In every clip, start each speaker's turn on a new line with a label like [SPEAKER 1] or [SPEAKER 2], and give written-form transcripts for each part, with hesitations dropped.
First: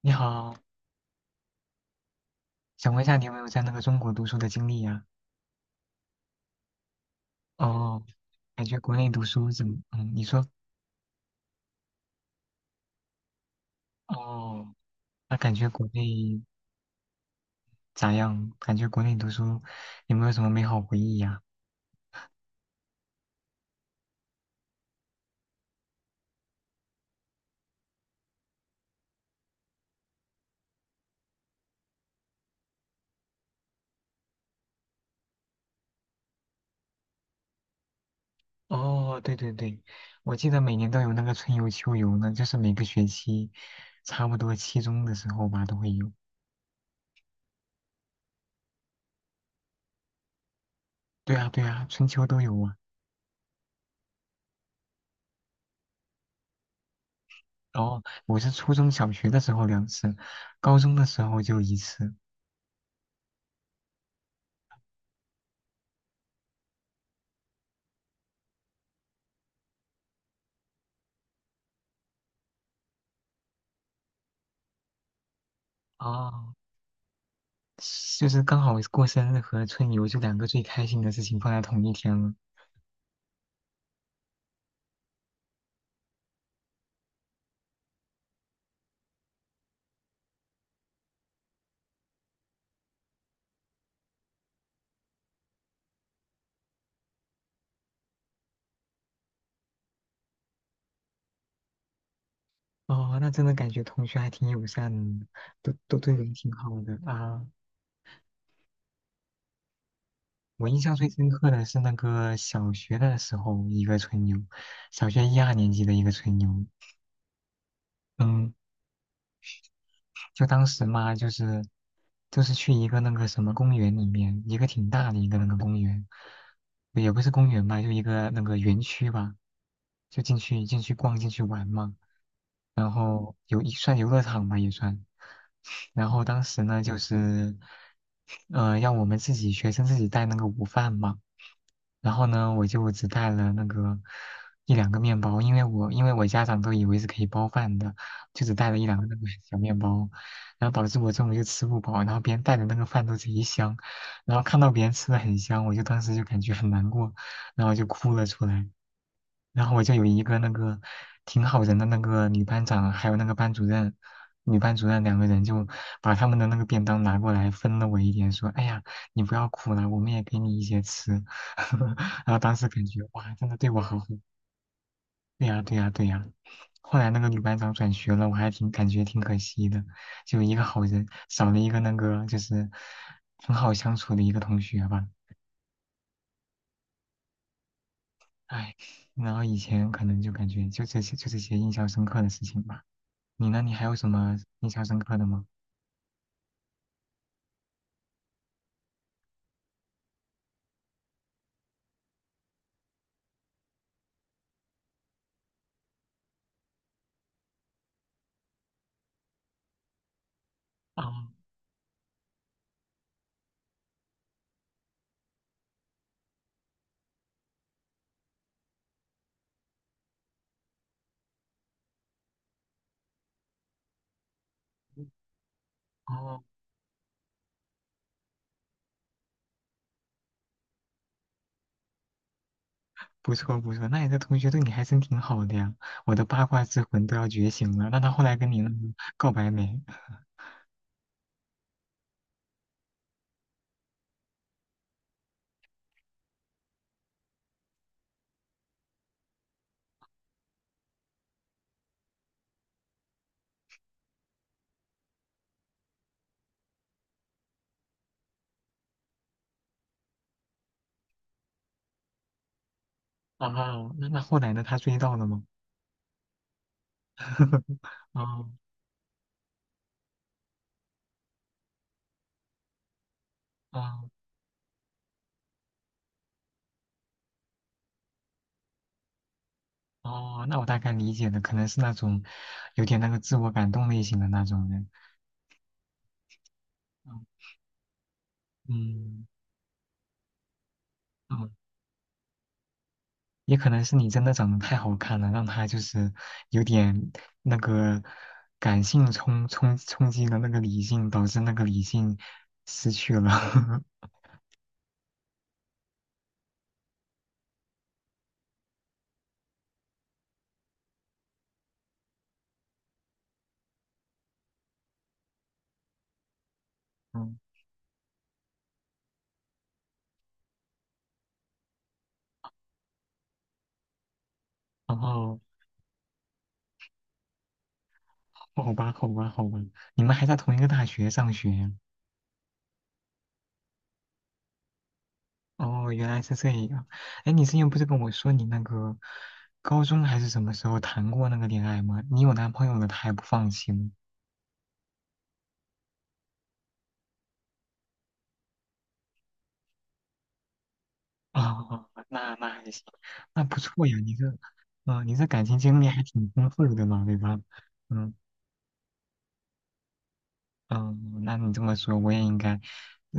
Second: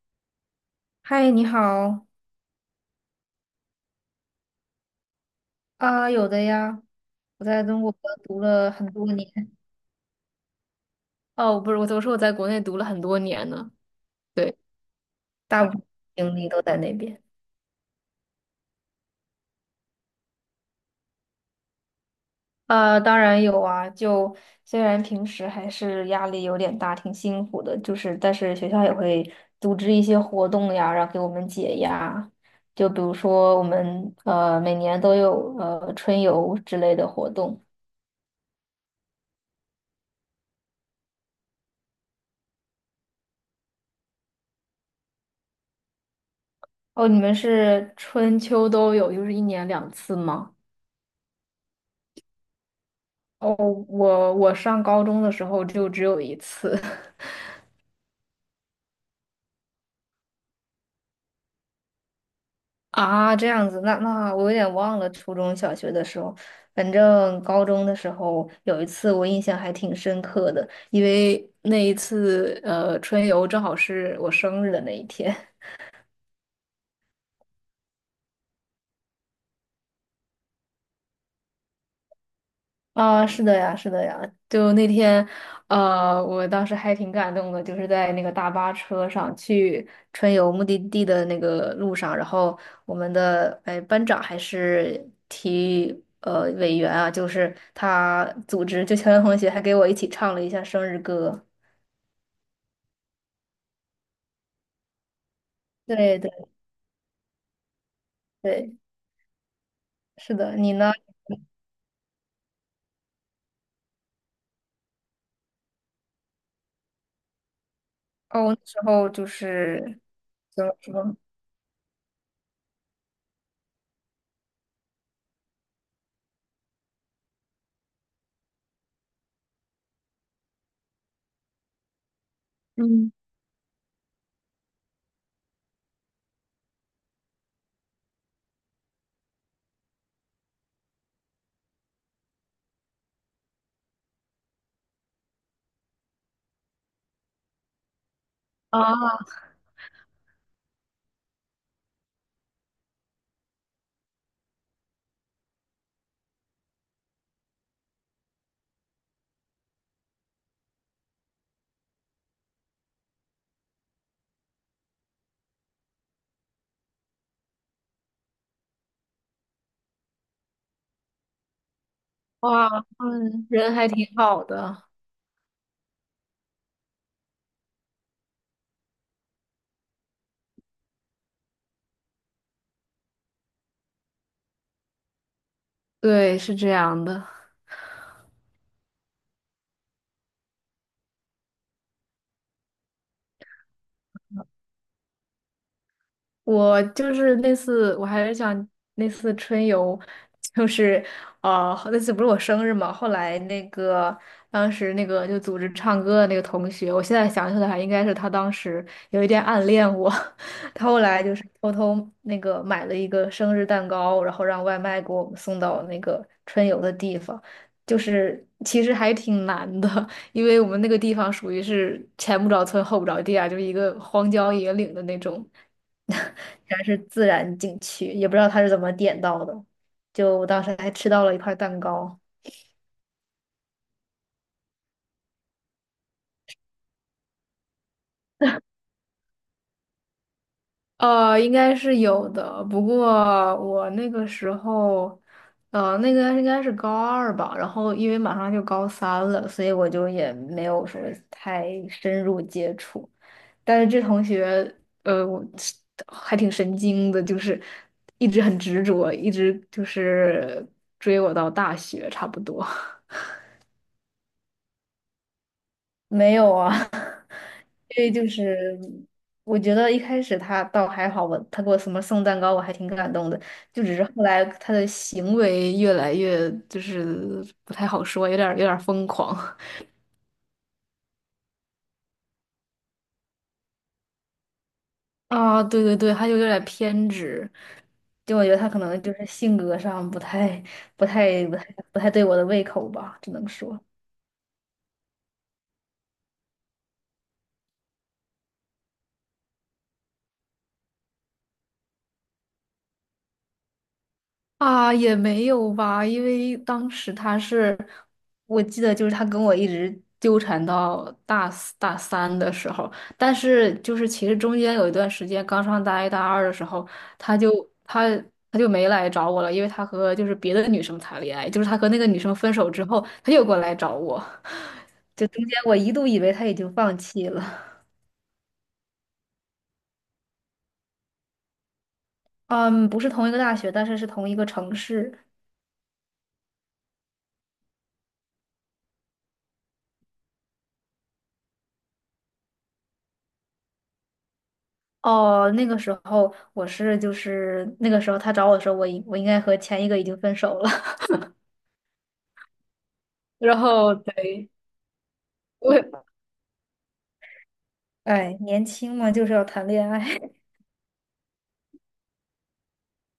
[SPEAKER 1] 你好，
[SPEAKER 2] 嗨，你好
[SPEAKER 1] 想问一下你有没有在那个中国读书的经历呀、
[SPEAKER 2] 啊。有的呀，我在中国
[SPEAKER 1] 哦，
[SPEAKER 2] 读
[SPEAKER 1] 感
[SPEAKER 2] 了
[SPEAKER 1] 觉
[SPEAKER 2] 很
[SPEAKER 1] 国
[SPEAKER 2] 多
[SPEAKER 1] 内读
[SPEAKER 2] 年。
[SPEAKER 1] 书怎么？嗯，你说。
[SPEAKER 2] 哦，不是，我说我在国内读了很多年呢。对，
[SPEAKER 1] 哦，那感
[SPEAKER 2] 大
[SPEAKER 1] 觉
[SPEAKER 2] 部分
[SPEAKER 1] 国
[SPEAKER 2] 精
[SPEAKER 1] 内
[SPEAKER 2] 力都在那边。
[SPEAKER 1] 咋样？感觉国内读书有没有什么美好回忆呀、
[SPEAKER 2] 当然有啊，就虽然平时还是压力有点大，挺辛苦的，就是但是学校也会组织一些活动呀，然后给我们解压。就比如说我们每年都有春游之类的活动。
[SPEAKER 1] 哦，对对对，我记得每年都有那个春游秋游呢，就是每个学期差不多期中的时候吧都会有。
[SPEAKER 2] 哦，你们是春秋都有，就是一年两次吗？
[SPEAKER 1] 对啊对啊，春秋都有啊。
[SPEAKER 2] 哦，我上高中的时候就只有一次
[SPEAKER 1] 然后我是初中小学的时候两次，高中的时候就一次。
[SPEAKER 2] 啊，这样子，那我有点忘了初中小学的时候。反正高中的时候有一次我印象还挺深刻的，因为那一次春游正好是我生日的那一天。
[SPEAKER 1] 哦，就是刚好过生日和春游就两个最开心的事情放在同一天了。
[SPEAKER 2] 啊，是的呀，是的呀。就那天，我当时还挺感动的，就是在那个大巴车上去春游目的地的那个路上，然后我们的班长还是体育委员啊，就是他组织，就乔洋同学还给我一起唱了一下生日歌。
[SPEAKER 1] 哦，那真的感觉同学还挺友善的，都对
[SPEAKER 2] 对对
[SPEAKER 1] 人挺好的啊。
[SPEAKER 2] 对，是的，
[SPEAKER 1] 我
[SPEAKER 2] 你
[SPEAKER 1] 印
[SPEAKER 2] 呢？
[SPEAKER 1] 象最深刻的是那个小学的时候一个春游，小学一二年级的一个春游。
[SPEAKER 2] 哦，
[SPEAKER 1] 嗯，
[SPEAKER 2] 我那时候就是
[SPEAKER 1] 就
[SPEAKER 2] 怎
[SPEAKER 1] 当
[SPEAKER 2] 么
[SPEAKER 1] 时嘛，
[SPEAKER 2] 说？
[SPEAKER 1] 就是去一个那个什么公园里面，一个挺大的一个那个公园，也不是公园吧，就一个那个园区吧，就进去逛进去玩嘛。然
[SPEAKER 2] 嗯
[SPEAKER 1] 后有一算游乐场吧也算。然后当时呢，就是，让我们自己学生自己带那个午饭嘛。然后呢，我就只带了那个一两个面包，因为我家长都以为是可以包饭的，就只带了
[SPEAKER 2] 啊
[SPEAKER 1] 一两个那个小面包，然后导致我中午就吃不饱，然后别人带的那个饭都贼香，然后看到别人吃的很香，我就当时就感觉很难过，然后就哭了出来。然后我就有一个那个挺好人的那个女班长，还有那个班主任，女班主任两个人就把他们的那个便当拿过来分了我一点，说：“哎呀，你不要哭了，我们也给你一些吃。” 然后当时感
[SPEAKER 2] 哇。
[SPEAKER 1] 觉哇，
[SPEAKER 2] 嗯，
[SPEAKER 1] 真的对
[SPEAKER 2] 人
[SPEAKER 1] 我
[SPEAKER 2] 还
[SPEAKER 1] 好好。
[SPEAKER 2] 挺好的。
[SPEAKER 1] 对呀，对呀，对呀。后来那个女班长转学了，我还挺感觉挺可惜的，就一个好人少了一个那个就是很好相处的一个同学吧。
[SPEAKER 2] 对，是这样的。
[SPEAKER 1] 哎，然后以前可能就感觉就这些印象深刻的事情吧。你呢？你还有什么印象深刻的吗？
[SPEAKER 2] 我就是那次，我还是想那次春游。就是那次不是我生日嘛，后来那个当时那个就组织唱歌的那个同学，我现在想起来还应该是他当时有一点暗恋我。他后来
[SPEAKER 1] 哦
[SPEAKER 2] 就是偷偷那个买了一个生日蛋糕，然后让外卖给我们送到那个春游的地方，就是其实还挺难的。因为我们那个地方属于是前不着村后不着店啊，就是一个荒郊野岭的那种。
[SPEAKER 1] 哦，
[SPEAKER 2] 然是自然景区，也不知道他是怎么点到的。就我当时还吃到了一块蛋糕。
[SPEAKER 1] 不错不错，那你的同学对你还真挺好的呀。我的八卦之魂都要觉醒了。那他后来跟你那个告白没？
[SPEAKER 2] 应该是有的，不过我那个时候，那个应该是高二吧，然后因为马上就高三了，所以我就也没有说太深入接触。但是这同学，我是还挺神经的，就是一直很执着，一直就是追我到大学差不多。
[SPEAKER 1] 哦，那那后来呢？他追到了吗？
[SPEAKER 2] 没有啊。因为就
[SPEAKER 1] 哦
[SPEAKER 2] 是我觉得一开始他倒还好，我他给我什么送蛋糕，我还挺感动的。就只是
[SPEAKER 1] 哦
[SPEAKER 2] 后来他的行为越来越就是不太好说，有点儿疯狂。
[SPEAKER 1] 哦，那我大概理解了，可能是那种有点那个自我感动类型的那种人。
[SPEAKER 2] 啊，对对对，他就有点儿偏执。就我觉得他可能就
[SPEAKER 1] 嗯
[SPEAKER 2] 是性格上不太
[SPEAKER 1] 嗯。
[SPEAKER 2] 不太不太对我的胃口吧，只能
[SPEAKER 1] 也可
[SPEAKER 2] 说。
[SPEAKER 1] 能是你真的长得太好看了，让他就是有点那个感性冲击了那个理性，导致那个理性失去了。
[SPEAKER 2] 啊，也没有吧，因为当时他是，我记得就是他跟我一直纠缠到大四大三的时候，但是就是其实中间有一段时间，刚上大一大二的时候，他
[SPEAKER 1] 嗯，
[SPEAKER 2] 就他他就没来找我了，因为他和就是别的女生谈恋爱，就是他和那个女生分手之后，他又过来找我。
[SPEAKER 1] 然
[SPEAKER 2] 就
[SPEAKER 1] 后
[SPEAKER 2] 中间我一度以为他已经放弃了。
[SPEAKER 1] 哦好吧，好吧，好吧，你们还在同一个大学上学
[SPEAKER 2] 嗯，不是同一个大学，但是是同一个城市。
[SPEAKER 1] 哦，原来是这样。哎，你之前不是跟我说你那个高中还是什么时候谈过那个恋爱吗？你有男朋友了，他还不放心？
[SPEAKER 2] 哦，那个时候我是就是那个时候他找我的时候，我应该和前一个已经分手了。
[SPEAKER 1] 哦，那那还行，那不
[SPEAKER 2] 然
[SPEAKER 1] 错
[SPEAKER 2] 后
[SPEAKER 1] 呀，你这，
[SPEAKER 2] 对。
[SPEAKER 1] 呃，你这感情经历还
[SPEAKER 2] 我
[SPEAKER 1] 挺丰富的嘛，对吧？嗯
[SPEAKER 2] 哎，年轻嘛，就是要谈恋爱。
[SPEAKER 1] 嗯，那你这么说，我也应该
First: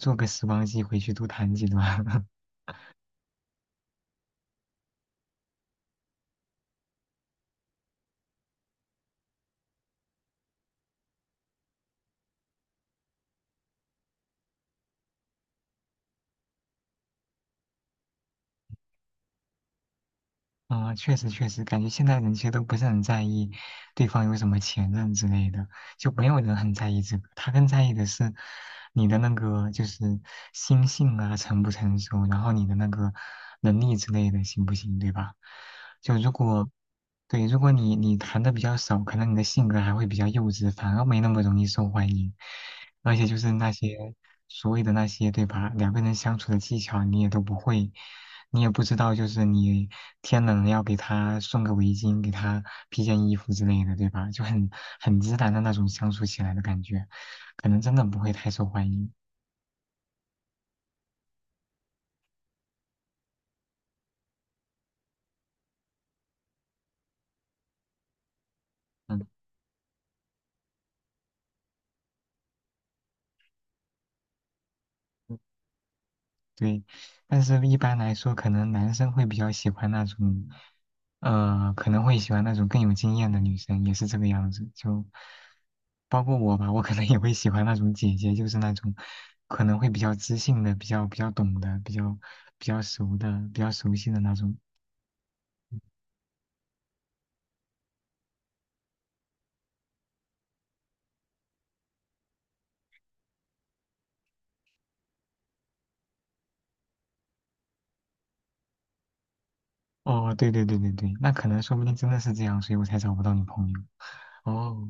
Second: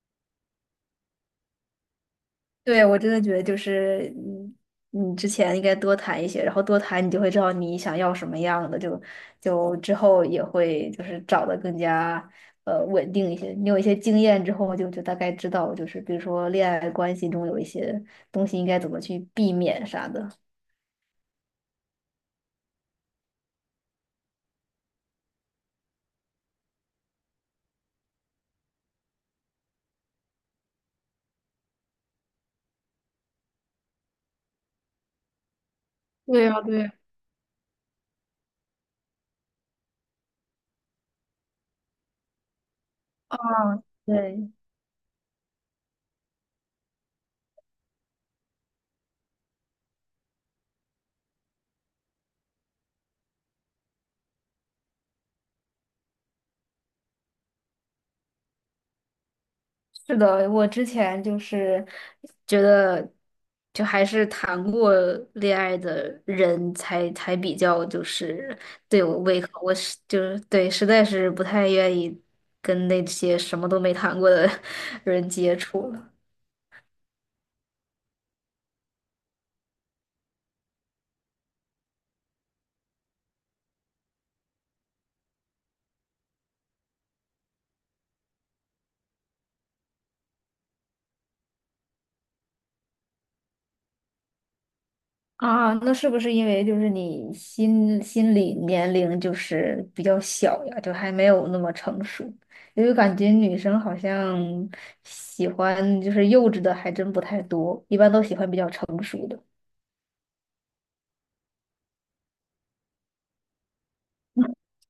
[SPEAKER 1] 做个时光机回去多谈几段。
[SPEAKER 2] 对，我真的觉得就是你之前应该多谈一些，然后多谈你就会知道你想要什么样的，就之后也会就是找的更加稳定一些。你有一些经验之后，就大概知道，就是比如说恋爱关系中有一些东西应该怎么去避免啥的。
[SPEAKER 1] 啊、确实确实，感觉现在人其实都不是很在意对方有什么前任之类的，就没有人很在意这个。他更在意的是你的那个就是心性啊成不成熟，然后你的那个能力之类的行不行，对吧？就如
[SPEAKER 2] 对呀，
[SPEAKER 1] 果
[SPEAKER 2] 对呀。
[SPEAKER 1] 对，如果你谈的比较少，可能你的性格还会比较幼稚，反而没那么容易受欢迎。而且就是那些
[SPEAKER 2] 对，
[SPEAKER 1] 所谓的那些，对吧？两个人相处的技巧你也都不会，你也不知道，就是你天冷要给他送个围巾，给他披件衣服之类的，对吧？就很自然的那种相处起来的感觉，可能真的不会太受欢迎。
[SPEAKER 2] 是的，我之前就是觉得，就还是谈过恋爱的人才比较就是对我
[SPEAKER 1] 嗯，
[SPEAKER 2] 胃口，我是就是对，实在是不太愿意跟那些什么都没谈过的 人接触了。
[SPEAKER 1] 对。但是一般来说，可能男生会比较喜欢那种，可能会喜欢那种更有经验的女生，也是这个样子。就包括我吧，我可能也会喜欢那种姐姐，就是那种可能会比较知性的、比较懂的、比较熟的、比较熟悉的那种。
[SPEAKER 2] 啊，那是不是因为就是你心理年龄就是比较小呀，就还没有那么成熟？因为感觉女生好像喜欢就是幼稚的还真不太多，一般都喜欢比较成熟的。
[SPEAKER 1] 哦，对对对对对，那可能说不定真的是这样，所以我才找不到女朋友。哦，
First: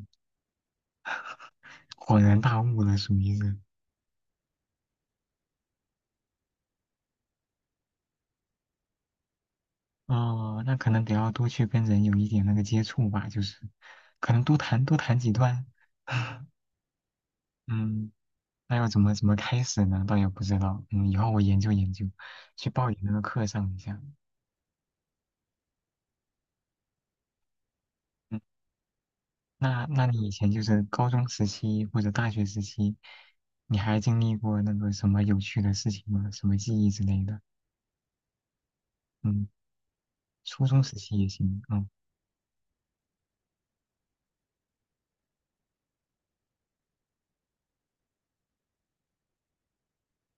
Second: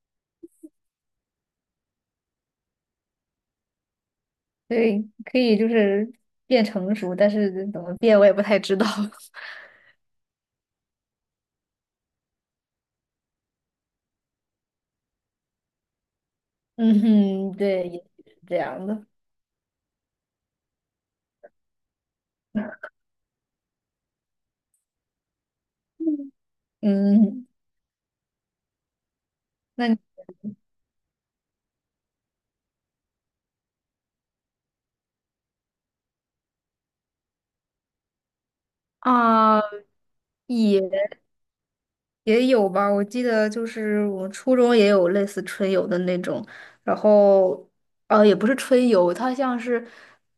[SPEAKER 1] 恍然大悟了，属于是。
[SPEAKER 2] 对，可以就是变成熟，但是怎么变我也不太知道。
[SPEAKER 1] 哦，那可能得要多去跟人有一点那个接触吧，就是可能多谈几段。
[SPEAKER 2] 嗯哼，对，也
[SPEAKER 1] 嗯，
[SPEAKER 2] 许是这
[SPEAKER 1] 那
[SPEAKER 2] 样
[SPEAKER 1] 要怎
[SPEAKER 2] 的。
[SPEAKER 1] 么怎么开始呢？倒也不知道。嗯，以后我研究研究，去报你那个课上一下。
[SPEAKER 2] 嗯，
[SPEAKER 1] 嗯，那
[SPEAKER 2] 那你
[SPEAKER 1] 那你以前就是高中时期或者大学时期，你还经历过那个什么有趣的事情吗？什么记忆之类的？嗯，
[SPEAKER 2] 啊
[SPEAKER 1] 初
[SPEAKER 2] 也。
[SPEAKER 1] 中时期也行。嗯。
[SPEAKER 2] 也有吧，我记得就是我初中也有类似春游的那种，然后也不是春游，它像是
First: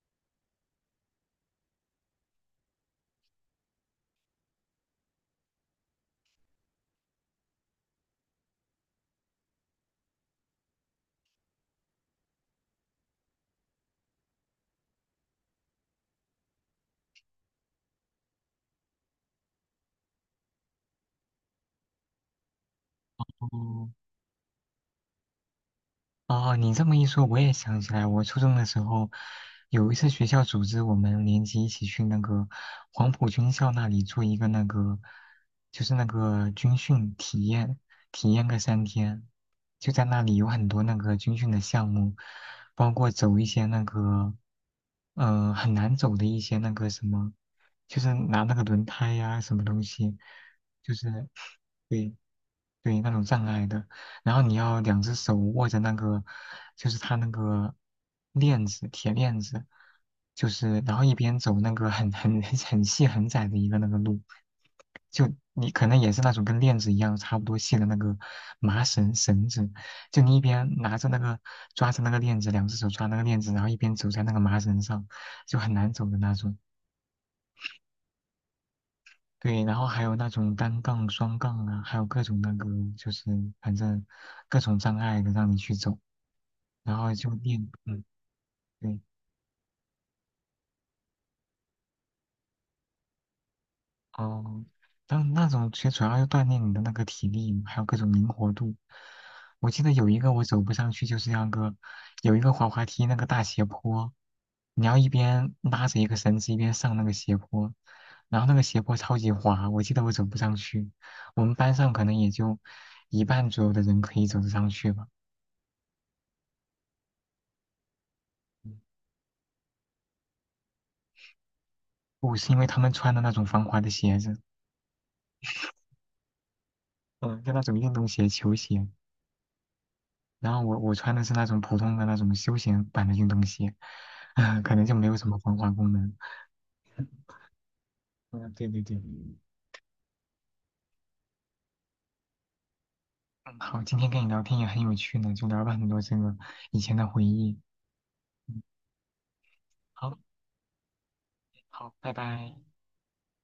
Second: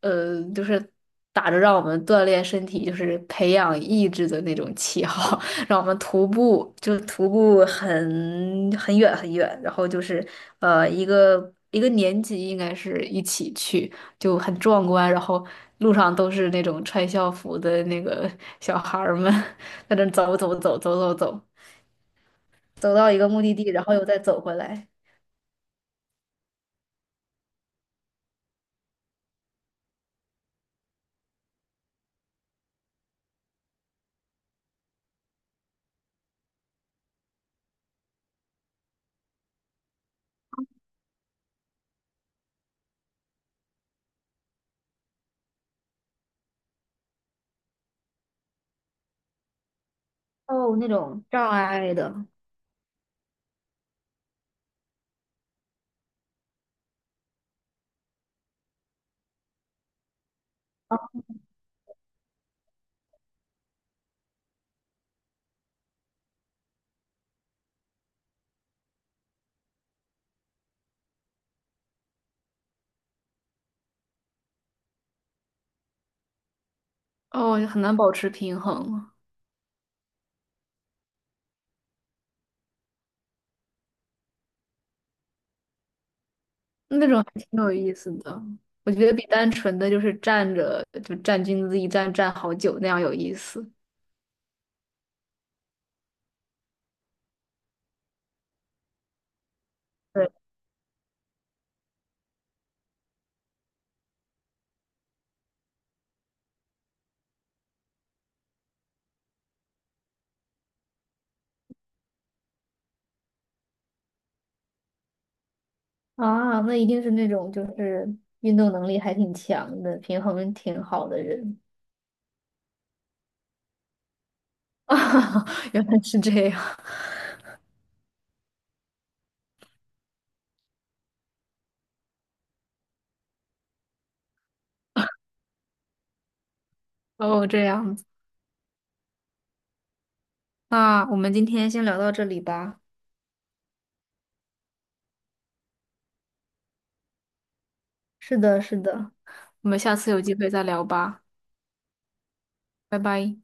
[SPEAKER 2] 就是打着让我们锻炼身体，就是培养意志的那种旗号，让我们徒步，就是徒步很远很远，然后就是一个年级应该是一起去，就很壮观，然后路上都是那种穿校服的那个小孩儿们 在那走走走走走走。走到一个目的地，然
[SPEAKER 1] 哦，
[SPEAKER 2] 后又再走回来。
[SPEAKER 1] 哦，你这么一说，我也想起来，我初中的时候有一次学校组织我们年级一起去那个黄埔军校那里做一个那个，就是那个军训体验，体验个三天，就在那里有很多那个军训的项目，包括走一些那个，嗯、很难走的一些那个什么，就是拿那个轮胎呀、什么东西，
[SPEAKER 2] 哦，那
[SPEAKER 1] 就
[SPEAKER 2] 种
[SPEAKER 1] 是
[SPEAKER 2] 障 碍
[SPEAKER 1] 对
[SPEAKER 2] 的。
[SPEAKER 1] 对那种障碍的。然后你要两只手握着那个，就是它那个链子，铁链子，就是然后一边走那个很 很细很窄的一个那个路，就你可能也是那种跟链子一样差不多细的那个麻绳绳子，就你一边拿着那个抓着那个链子，两只手抓那个链子，然后一边走在那个麻绳上，就很难走的那种。
[SPEAKER 2] 哦，很难保持平衡。
[SPEAKER 1] 对，然后还有那种单杠、双杠啊，还有各种那个，就是反正各种障碍的让你去走。然
[SPEAKER 2] 那
[SPEAKER 1] 后
[SPEAKER 2] 种
[SPEAKER 1] 就
[SPEAKER 2] 还挺
[SPEAKER 1] 练，
[SPEAKER 2] 有意
[SPEAKER 1] 嗯，
[SPEAKER 2] 思的。我
[SPEAKER 1] 对，
[SPEAKER 2] 觉得比单纯的就是站着就站军姿一站站好久那样有意思。
[SPEAKER 1] 哦，当那种其实主要是锻炼你的那个体力，还有各种灵活度。我记得有一
[SPEAKER 2] 对
[SPEAKER 1] 个我走不上去，就是那个有一个滑滑梯那个大斜坡，你要一边拉着一个绳子一边上那个斜坡，然后那个斜坡超级滑，我记得我走不上去。我们班上可能也就一半左右的人可以走得上去吧。
[SPEAKER 2] 啊，那一定是那种就是运动能力还挺强的，平衡挺好的人。
[SPEAKER 1] 不是因为他们穿的那种防滑的鞋子，
[SPEAKER 2] 啊，原来是这样。
[SPEAKER 1] 嗯，就那种运动鞋、球鞋。然后我穿的是那种普通的那种休闲版的运动鞋，可能就没有什么防滑功能。
[SPEAKER 2] 哦，这样子。
[SPEAKER 1] 嗯，对对对，
[SPEAKER 2] 那我们今天先聊到这里吧。
[SPEAKER 1] 嗯，好，今天跟你聊天也很有趣呢，就聊了很多这个以前的回忆。
[SPEAKER 2] 是的，是的，我们下次
[SPEAKER 1] 好，
[SPEAKER 2] 有机会再聊吧。
[SPEAKER 1] 好，拜拜。
[SPEAKER 2] 拜拜。